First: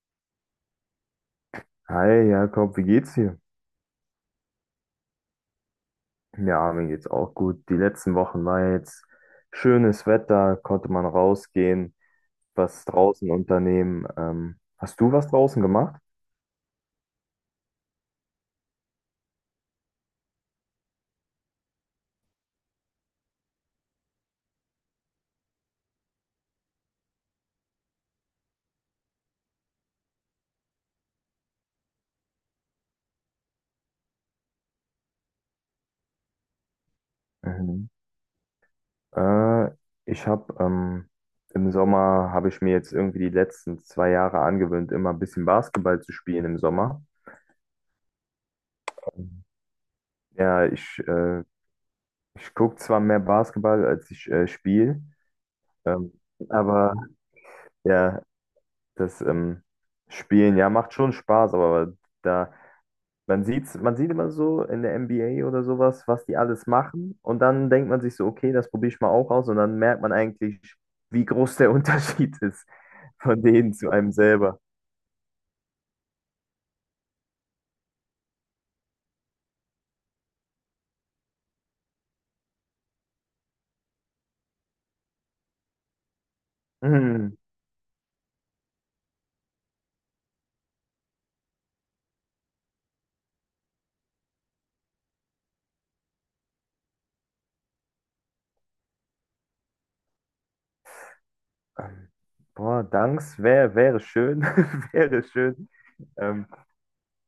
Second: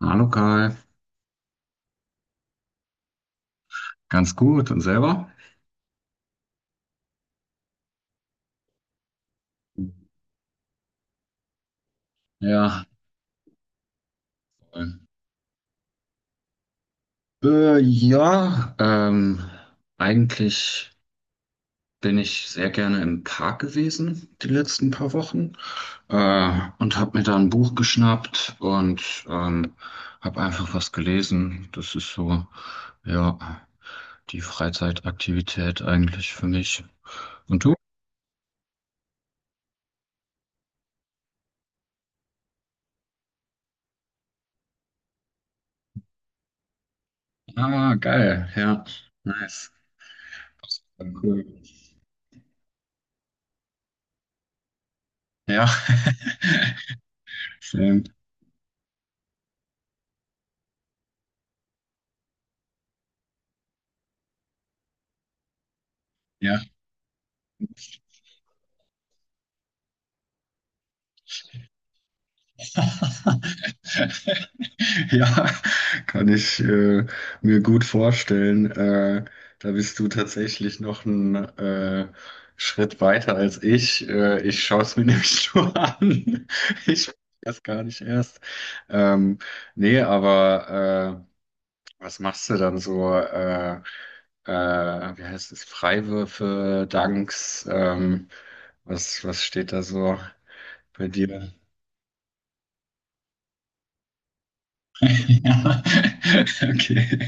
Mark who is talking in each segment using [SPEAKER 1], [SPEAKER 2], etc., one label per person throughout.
[SPEAKER 1] Hallo Kai,
[SPEAKER 2] Hi Jakob, wie geht's dir?
[SPEAKER 1] ganz gut und selber?
[SPEAKER 2] Ja, mir geht's auch gut. Die letzten Wochen war jetzt schönes Wetter, konnte man rausgehen, was
[SPEAKER 1] Ja,
[SPEAKER 2] draußen unternehmen. Hast du was draußen gemacht?
[SPEAKER 1] ja, eigentlich bin ich sehr gerne im Park gewesen die letzten paar Wochen und habe mir da ein Buch geschnappt und habe einfach was gelesen. Das ist so, ja, die Freizeitaktivität eigentlich für mich. Und du?
[SPEAKER 2] Mhm. Äh, ich habe Im Sommer habe ich mir jetzt irgendwie die letzten 2 Jahre angewöhnt, immer ein bisschen Basketball zu spielen im Sommer.
[SPEAKER 1] Ah, geil, ja,
[SPEAKER 2] Mhm.
[SPEAKER 1] nice.
[SPEAKER 2] Ja, ich, äh,
[SPEAKER 1] Cool.
[SPEAKER 2] ich gucke zwar mehr Basketball, als ich spiele,
[SPEAKER 1] Ja,
[SPEAKER 2] ähm, aber
[SPEAKER 1] schön.
[SPEAKER 2] ja, das Spielen, ja, macht schon Spaß, aber da, man sieht immer so in der NBA oder sowas, was die
[SPEAKER 1] Ja.
[SPEAKER 2] alles machen. Und dann denkt man sich so, okay, das probiere ich mal auch aus. Und dann merkt man eigentlich, wie groß der Unterschied ist von denen zu einem selber.
[SPEAKER 1] Ja, kann ich mir gut vorstellen. Da bist du tatsächlich noch einen Schritt weiter als ich. Ich schaue es mir nämlich nur an. Ich weiß
[SPEAKER 2] Hm,
[SPEAKER 1] das gar nicht erst. Ähm, Nee, aber was machst du dann so? Äh, Wie heißt es? Freiwürfe, Danks? Was steht da so bei dir?
[SPEAKER 2] ähm, Boah, Danks, wäre schön, wäre schön.
[SPEAKER 1] Ja,
[SPEAKER 2] Ähm,
[SPEAKER 1] okay.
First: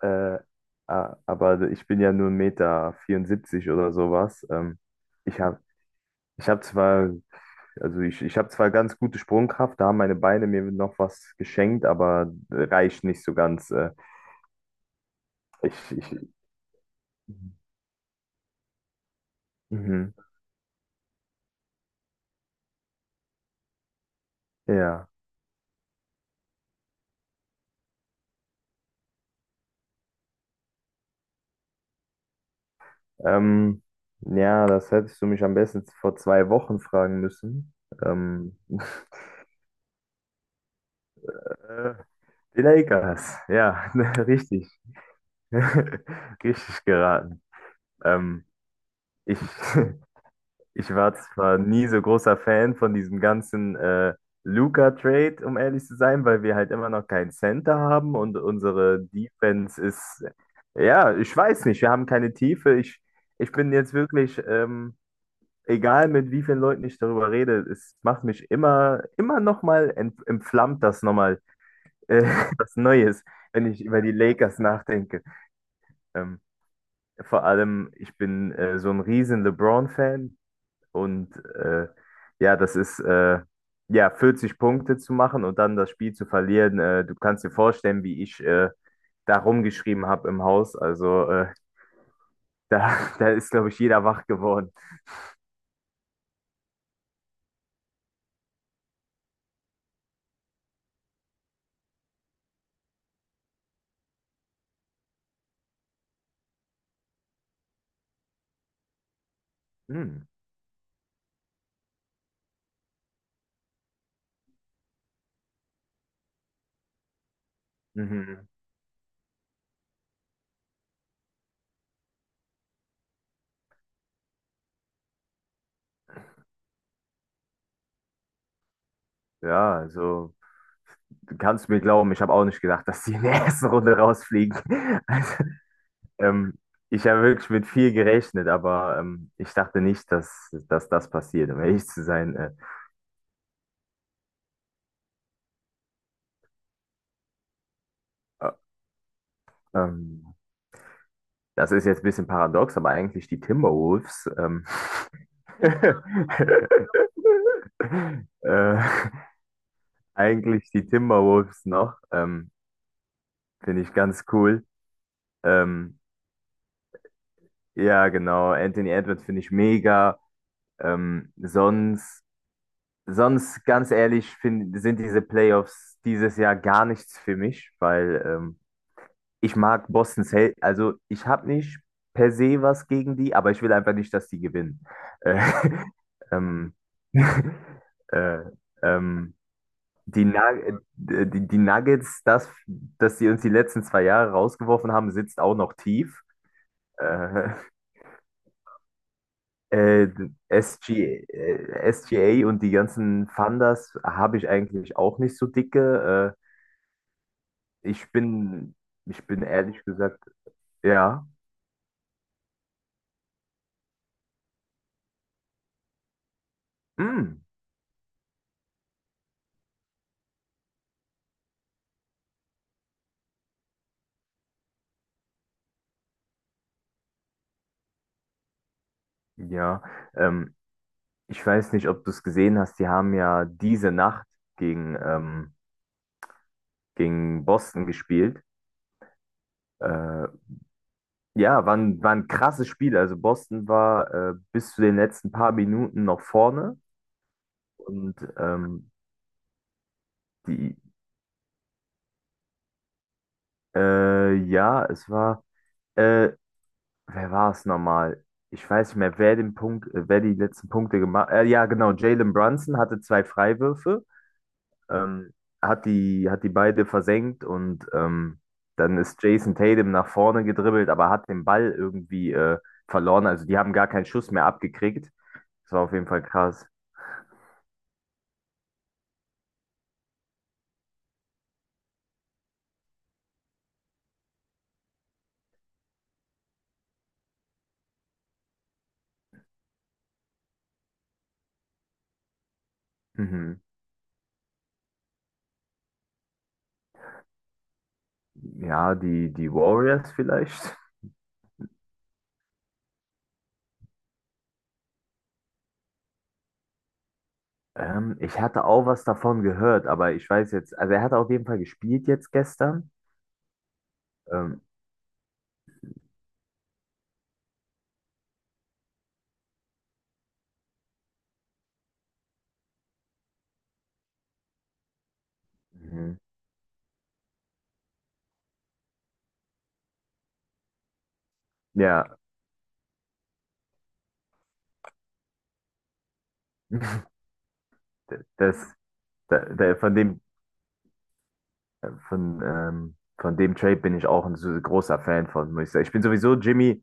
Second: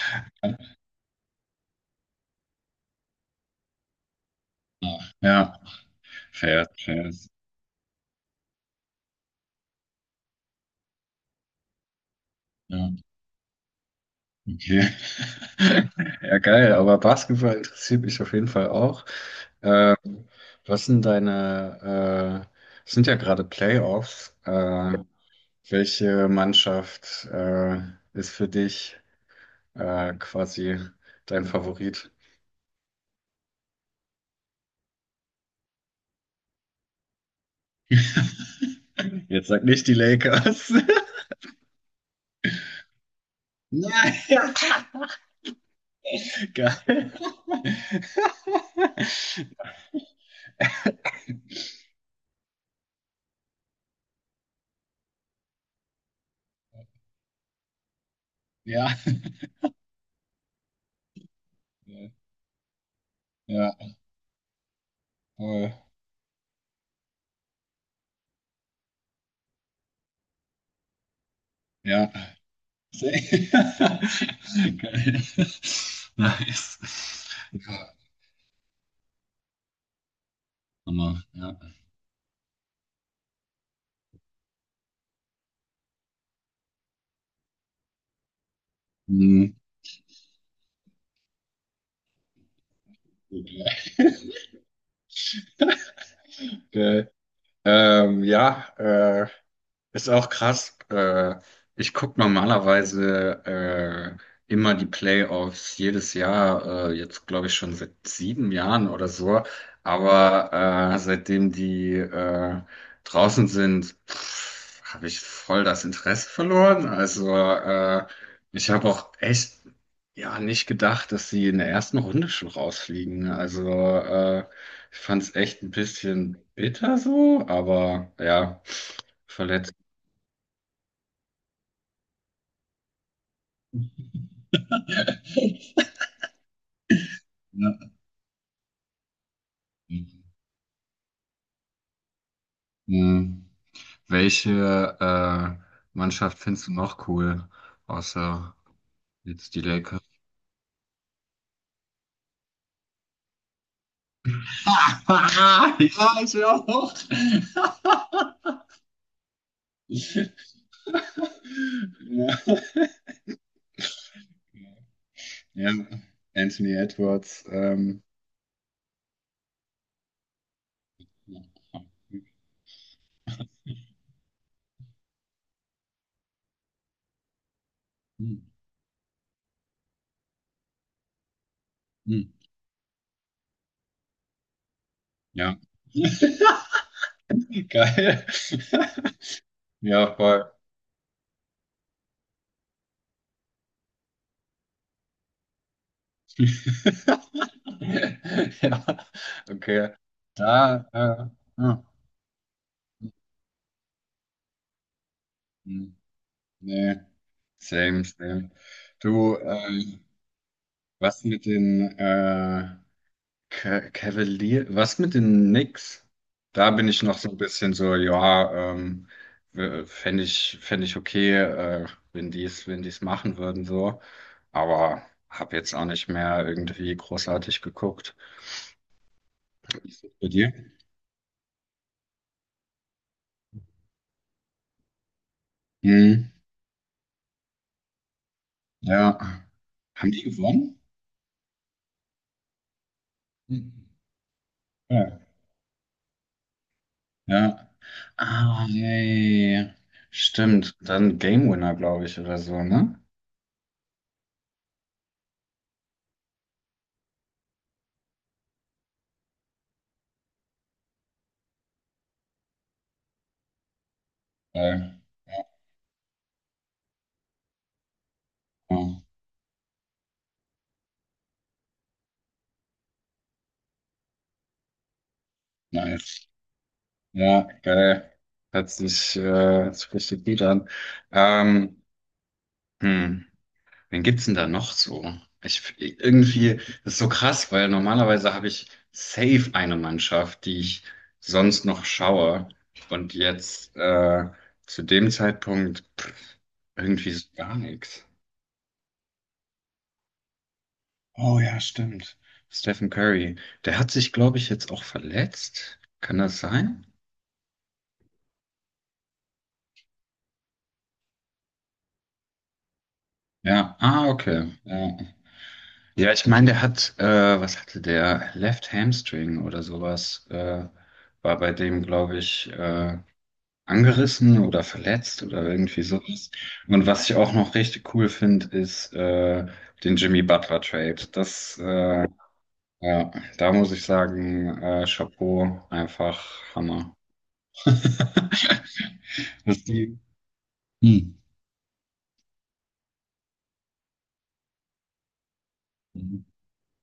[SPEAKER 2] äh, aber ich bin ja nur 1,74 Meter vierundsiebzig oder sowas. Ich
[SPEAKER 1] Ja,
[SPEAKER 2] habe ich hab
[SPEAKER 1] fair, fair.
[SPEAKER 2] zwar Also ich habe zwar ganz gute Sprungkraft, da haben meine Beine mir noch was geschenkt, aber
[SPEAKER 1] Ja,
[SPEAKER 2] reicht nicht so ganz.
[SPEAKER 1] okay.
[SPEAKER 2] Ich, ich,
[SPEAKER 1] Ja, geil, aber Basketball interessiert mich auf jeden Fall auch. Ähm,
[SPEAKER 2] mhm,
[SPEAKER 1] Was sind deine, es sind ja gerade Playoffs.
[SPEAKER 2] ja.
[SPEAKER 1] Welche Mannschaft, ist für dich, quasi dein Favorit?
[SPEAKER 2] Ähm, ja, das hättest du mich am besten vor 2 Wochen fragen müssen. Ähm,
[SPEAKER 1] Jetzt sag nicht die Lakers.
[SPEAKER 2] äh, Die Lakers, ja,
[SPEAKER 1] Nein,
[SPEAKER 2] richtig. Richtig
[SPEAKER 1] geil.
[SPEAKER 2] geraten. Ähm, ich, Ich war zwar nie so großer Fan von diesem ganzen Luka-Trade, um ehrlich zu sein, weil wir halt immer noch keinen Center haben und unsere Defense ist, ja, ich weiß nicht, wir haben
[SPEAKER 1] Ja.
[SPEAKER 2] keine Tiefe. Ich bin
[SPEAKER 1] Ja,
[SPEAKER 2] jetzt wirklich,
[SPEAKER 1] voll.
[SPEAKER 2] egal mit wie vielen Leuten ich darüber rede, es macht mich immer, immer nochmal, entflammt das nochmal,
[SPEAKER 1] Ja.
[SPEAKER 2] äh, was
[SPEAKER 1] Sehr-
[SPEAKER 2] Neues, wenn ich über die Lakers
[SPEAKER 1] Geil.
[SPEAKER 2] nachdenke. Ähm,
[SPEAKER 1] Nice.
[SPEAKER 2] Vor
[SPEAKER 1] Ja,
[SPEAKER 2] allem, ich bin so ein riesen LeBron-Fan.
[SPEAKER 1] Hammer.
[SPEAKER 2] Und
[SPEAKER 1] Ja.
[SPEAKER 2] ja, das ist ja 40 Punkte zu machen und dann das Spiel zu verlieren. Du kannst dir vorstellen, wie ich da
[SPEAKER 1] Mhm.
[SPEAKER 2] rumgeschrien habe im Haus. Also da
[SPEAKER 1] Gut,
[SPEAKER 2] ist,
[SPEAKER 1] ja.
[SPEAKER 2] glaube ich, jeder wach geworden.
[SPEAKER 1] Geil. Ja, ist auch krass. Ich gucke normalerweise immer die Playoffs jedes Jahr, jetzt glaube ich schon seit 7 Jahren oder so.
[SPEAKER 2] Hm.
[SPEAKER 1] Aber seitdem die draußen sind, habe ich voll das Interesse verloren. Also
[SPEAKER 2] Mhm.
[SPEAKER 1] ich habe auch echt ja nicht gedacht, dass sie in der ersten Runde schon rausfliegen. Also ich fand es echt ein bisschen bitter so, aber ja. Verletzt.
[SPEAKER 2] Ja, also du kannst mir glauben, ich habe auch nicht gedacht, dass die in der ersten Runde rausfliegen. Also, ähm, ich habe wirklich mit viel
[SPEAKER 1] Ja.
[SPEAKER 2] gerechnet, aber ich dachte nicht, dass das passiert, um ehrlich zu sein.
[SPEAKER 1] Hm. Welche Mannschaft findest du noch cool,
[SPEAKER 2] Äh,
[SPEAKER 1] außer jetzt die Lakers?
[SPEAKER 2] ähm, Das ist jetzt ein bisschen paradox, aber
[SPEAKER 1] Ah, ja, ich will auch.
[SPEAKER 2] äh, eigentlich die Timberwolves noch,
[SPEAKER 1] Ja.
[SPEAKER 2] finde ich ganz cool.
[SPEAKER 1] Ja,
[SPEAKER 2] Ähm,
[SPEAKER 1] Anthony Edwards.
[SPEAKER 2] ja, genau, Anthony Edwards finde ich mega. Ähm, sonst, sonst, ganz ehrlich, sind diese Playoffs dieses Jahr gar nichts für mich, weil
[SPEAKER 1] Hm,
[SPEAKER 2] ich mag Boston Celtics, also ich habe nicht
[SPEAKER 1] hm,
[SPEAKER 2] per se was gegen die, aber ich will einfach nicht, dass die gewinnen. Äh,
[SPEAKER 1] Ja,
[SPEAKER 2] ähm,
[SPEAKER 1] geil.
[SPEAKER 2] äh, ähm,
[SPEAKER 1] Ja,
[SPEAKER 2] die,
[SPEAKER 1] voll.
[SPEAKER 2] Nug- die Nuggets, dass sie uns die letzten 2 Jahre rausgeworfen haben, sitzt auch noch tief. Äh,
[SPEAKER 1] Ja, okay.
[SPEAKER 2] äh,
[SPEAKER 1] Da, hm,
[SPEAKER 2] SGA und die ganzen Funders habe ich eigentlich auch nicht so
[SPEAKER 1] hm,
[SPEAKER 2] dicke.
[SPEAKER 1] nee.
[SPEAKER 2] Äh,
[SPEAKER 1] Same,
[SPEAKER 2] ich
[SPEAKER 1] same.
[SPEAKER 2] bin, ich
[SPEAKER 1] Du,
[SPEAKER 2] bin ehrlich gesagt,
[SPEAKER 1] was
[SPEAKER 2] ja,
[SPEAKER 1] mit den Cavalier, was mit den Knicks? Da bin ich noch so ein
[SPEAKER 2] mm,
[SPEAKER 1] bisschen so, ja, fänd ich okay, wenn die es machen würden, so. Aber habe jetzt auch nicht mehr irgendwie großartig geguckt.
[SPEAKER 2] ja.
[SPEAKER 1] Wie ist das bei dir?
[SPEAKER 2] Ähm, Ich weiß nicht, ob du es gesehen hast, die haben ja diese Nacht gegen, ähm,
[SPEAKER 1] Hm,
[SPEAKER 2] gegen Boston gespielt.
[SPEAKER 1] ja. Haben die
[SPEAKER 2] Äh,
[SPEAKER 1] gewonnen?
[SPEAKER 2] ja, war ein krasses Spiel. Also Boston
[SPEAKER 1] Mhm.
[SPEAKER 2] war bis zu den
[SPEAKER 1] Ja.
[SPEAKER 2] letzten paar Minuten noch vorne.
[SPEAKER 1] Ja.
[SPEAKER 2] Und
[SPEAKER 1] Ah, yeah, yeah, yeah. Stimmt.
[SPEAKER 2] die,
[SPEAKER 1] Dann Game Winner, glaube ich, oder so, ne?
[SPEAKER 2] ja, es war, äh, Wer war es nochmal? Ich weiß nicht mehr, wer die letzten Punkte gemacht hat. Ja, genau, Jalen Brunson hatte zwei Freiwürfe,
[SPEAKER 1] Geil.
[SPEAKER 2] ähm,
[SPEAKER 1] Ja,
[SPEAKER 2] hat die beide versenkt und
[SPEAKER 1] ja,
[SPEAKER 2] dann ist Jason Tatum nach vorne gedribbelt, aber hat den Ball irgendwie verloren. Also die haben gar keinen Schuss mehr abgekriegt. Das war auf jeden Fall
[SPEAKER 1] nice.
[SPEAKER 2] krass.
[SPEAKER 1] Ja, geil. Hört sich richtig gut an. Ähm, hm, Wen gibt's denn da noch so? Irgendwie, das ist so krass, weil normalerweise habe ich safe eine Mannschaft, die ich sonst noch schaue. Und
[SPEAKER 2] Mhm.
[SPEAKER 1] jetzt, zu dem Zeitpunkt, pff, irgendwie so gar nichts.
[SPEAKER 2] Ja, die Warriors vielleicht.
[SPEAKER 1] Oh ja, stimmt. Stephen Curry. Der hat sich, glaube ich, jetzt auch verletzt. Kann das sein?
[SPEAKER 2] Ich hatte auch was davon gehört, aber ich weiß jetzt, also er hat auf jeden Fall gespielt jetzt gestern.
[SPEAKER 1] Ja, ah, okay.
[SPEAKER 2] Ähm,
[SPEAKER 1] Ja, ja ich meine, was hatte der? Left Hamstring oder sowas, war bei dem, glaube ich, angerissen oder verletzt oder irgendwie
[SPEAKER 2] mhm.
[SPEAKER 1] sowas. Und was ich auch noch richtig cool finde, ist den Jimmy Butler Trade. Das,
[SPEAKER 2] Ja,
[SPEAKER 1] ja, da muss ich sagen, Chapeau, einfach Hammer.
[SPEAKER 2] d- das, da,
[SPEAKER 1] Was
[SPEAKER 2] da,
[SPEAKER 1] die. Hm.
[SPEAKER 2] von dem Trade bin ich auch ein so großer Fan von, muss ich sagen. Ich bin sowieso Jimmy,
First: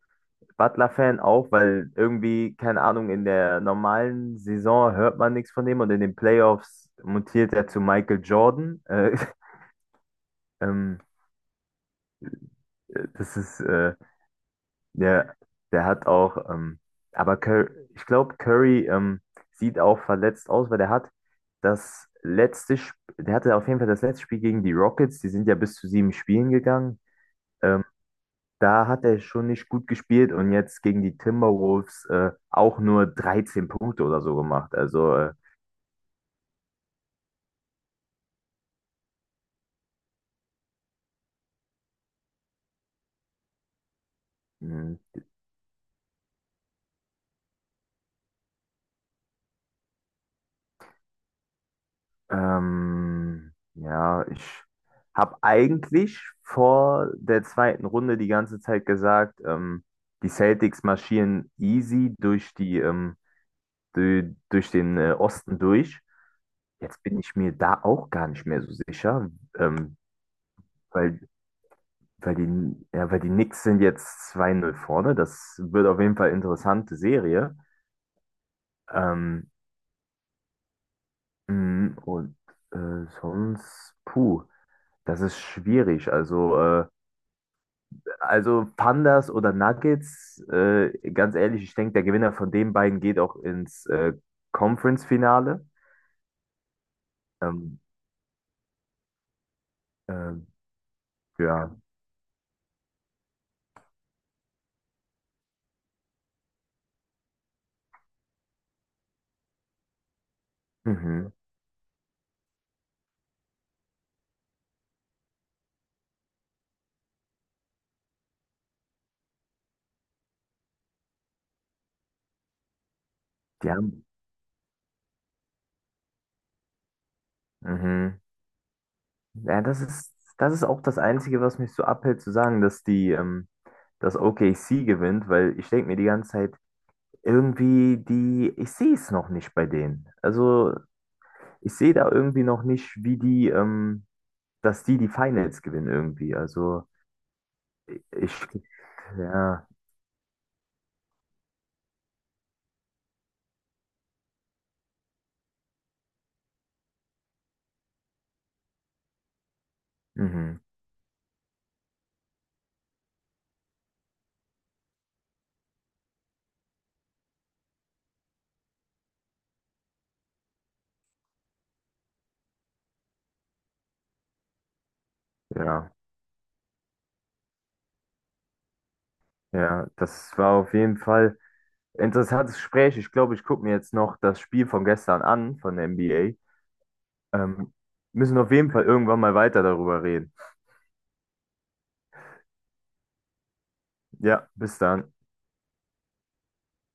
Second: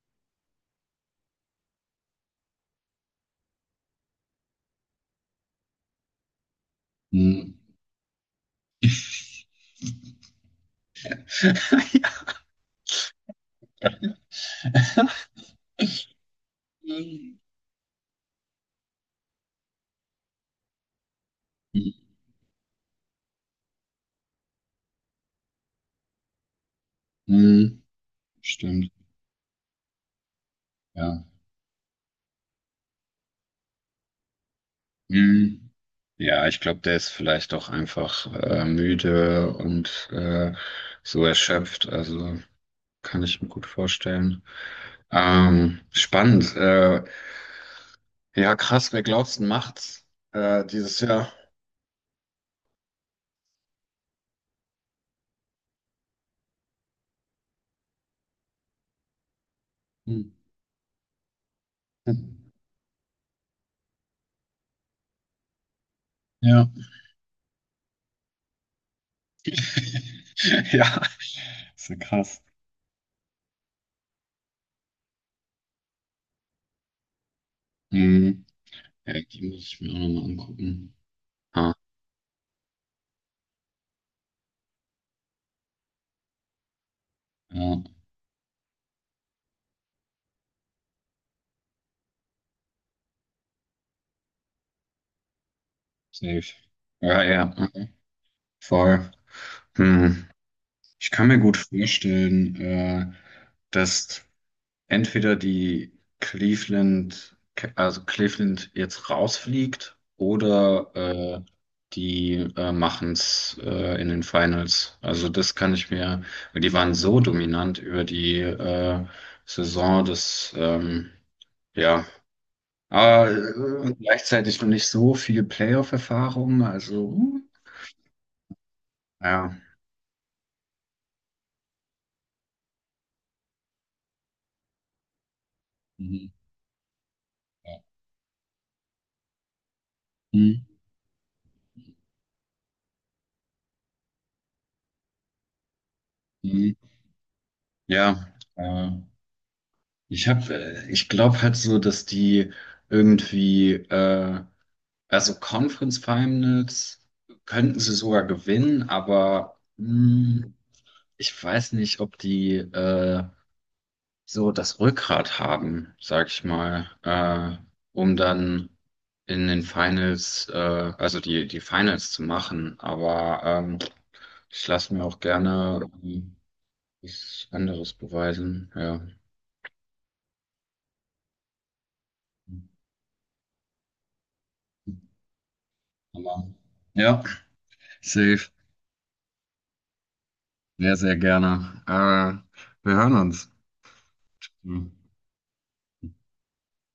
[SPEAKER 2] Butler-Fan auch, weil irgendwie, keine Ahnung, in der normalen Saison hört man nichts von dem und in den Playoffs
[SPEAKER 1] Hm.
[SPEAKER 2] mutiert er zu Michael Jordan. Ähm, das ist, äh, der, der hat auch, aber Cur Ich glaube, Curry sieht auch verletzt aus, weil
[SPEAKER 1] Ja.
[SPEAKER 2] der hatte auf jeden Fall das letzte Spiel gegen die Rockets, die sind ja bis zu sieben Spielen gegangen.
[SPEAKER 1] Hm,
[SPEAKER 2] Ähm, Da
[SPEAKER 1] stimmt,
[SPEAKER 2] hat er schon nicht gut gespielt und jetzt gegen die
[SPEAKER 1] ja.
[SPEAKER 2] Timberwolves auch nur 13 Punkte oder so gemacht. Also,
[SPEAKER 1] Hm. Ja, ich glaube, der ist vielleicht auch einfach müde und so erschöpft. Also kann ich mir gut vorstellen.
[SPEAKER 2] mh,
[SPEAKER 1] Spannend. Ja, krass, wer glaubst du macht's dieses Jahr?
[SPEAKER 2] ja, ich habe eigentlich vor der zweiten Runde die ganze Zeit gesagt,
[SPEAKER 1] Hm.
[SPEAKER 2] die Celtics marschieren easy durch den Osten durch.
[SPEAKER 1] Ja.
[SPEAKER 2] Jetzt bin ich mir da auch gar nicht mehr so sicher, ähm,
[SPEAKER 1] Ja,
[SPEAKER 2] weil
[SPEAKER 1] ist ja
[SPEAKER 2] Weil
[SPEAKER 1] krass.
[SPEAKER 2] die, ja, weil die Knicks sind jetzt 2-0 vorne. Das wird auf jeden Fall eine interessante Serie.
[SPEAKER 1] Hm. Ja, die
[SPEAKER 2] Ähm,
[SPEAKER 1] muss ich mir auch nochmal angucken. Ah,
[SPEAKER 2] und sonst, puh, das ist schwierig. Also, äh,
[SPEAKER 1] ja,
[SPEAKER 2] also Pandas oder Nuggets, ganz ehrlich, ich denke, der Gewinner von den beiden geht auch ins Conference-Finale.
[SPEAKER 1] safe. Ja, ja,
[SPEAKER 2] Ähm,
[SPEAKER 1] mhm. Voll. Hm.
[SPEAKER 2] ähm,
[SPEAKER 1] Ich kann mir gut
[SPEAKER 2] ja,
[SPEAKER 1] vorstellen, dass entweder Cleveland, also Cleveland jetzt rausfliegt oder
[SPEAKER 2] mhm.
[SPEAKER 1] die machen es in den Finals. Also das kann ich mir, weil die waren so dominant über die Saison, dass ja, aber
[SPEAKER 2] Die haben,
[SPEAKER 1] gleichzeitig noch nicht so viel Playoff-Erfahrung, also
[SPEAKER 2] mhm.
[SPEAKER 1] ja.
[SPEAKER 2] Ja, das ist auch das Einzige, was mich so abhält, zu sagen, dass OKC gewinnt, weil ich denke mir die
[SPEAKER 1] Mhm.
[SPEAKER 2] ganze Zeit, ich sehe es noch nicht bei denen.
[SPEAKER 1] Mhm.
[SPEAKER 2] Also ich sehe da irgendwie noch nicht, dass die die Finals gewinnen irgendwie.
[SPEAKER 1] Mhm.
[SPEAKER 2] Also
[SPEAKER 1] Ja,
[SPEAKER 2] ich,
[SPEAKER 1] äh,
[SPEAKER 2] ja,
[SPEAKER 1] Ich glaube halt so, dass die irgendwie, also Conference Finals könnten sie sogar gewinnen, aber
[SPEAKER 2] mhm,
[SPEAKER 1] ich weiß nicht, ob die so das Rückgrat haben, sag ich mal, um dann in den Finals, also die Finals zu machen. Aber ich lasse mir auch gerne
[SPEAKER 2] ja,
[SPEAKER 1] was anderes beweisen, ja.
[SPEAKER 2] ja, das war auf jeden Fall ein interessantes Gespräch. Ich glaube, ich gucke mir jetzt noch das Spiel von gestern an, von der
[SPEAKER 1] Aber, ja.
[SPEAKER 2] NBA. Ähm, Müssen
[SPEAKER 1] Safe.
[SPEAKER 2] auf jeden Fall irgendwann mal weiter darüber reden.
[SPEAKER 1] Sehr, sehr gerne. Wir hören uns.
[SPEAKER 2] Ja, bis
[SPEAKER 1] Hm.
[SPEAKER 2] dann.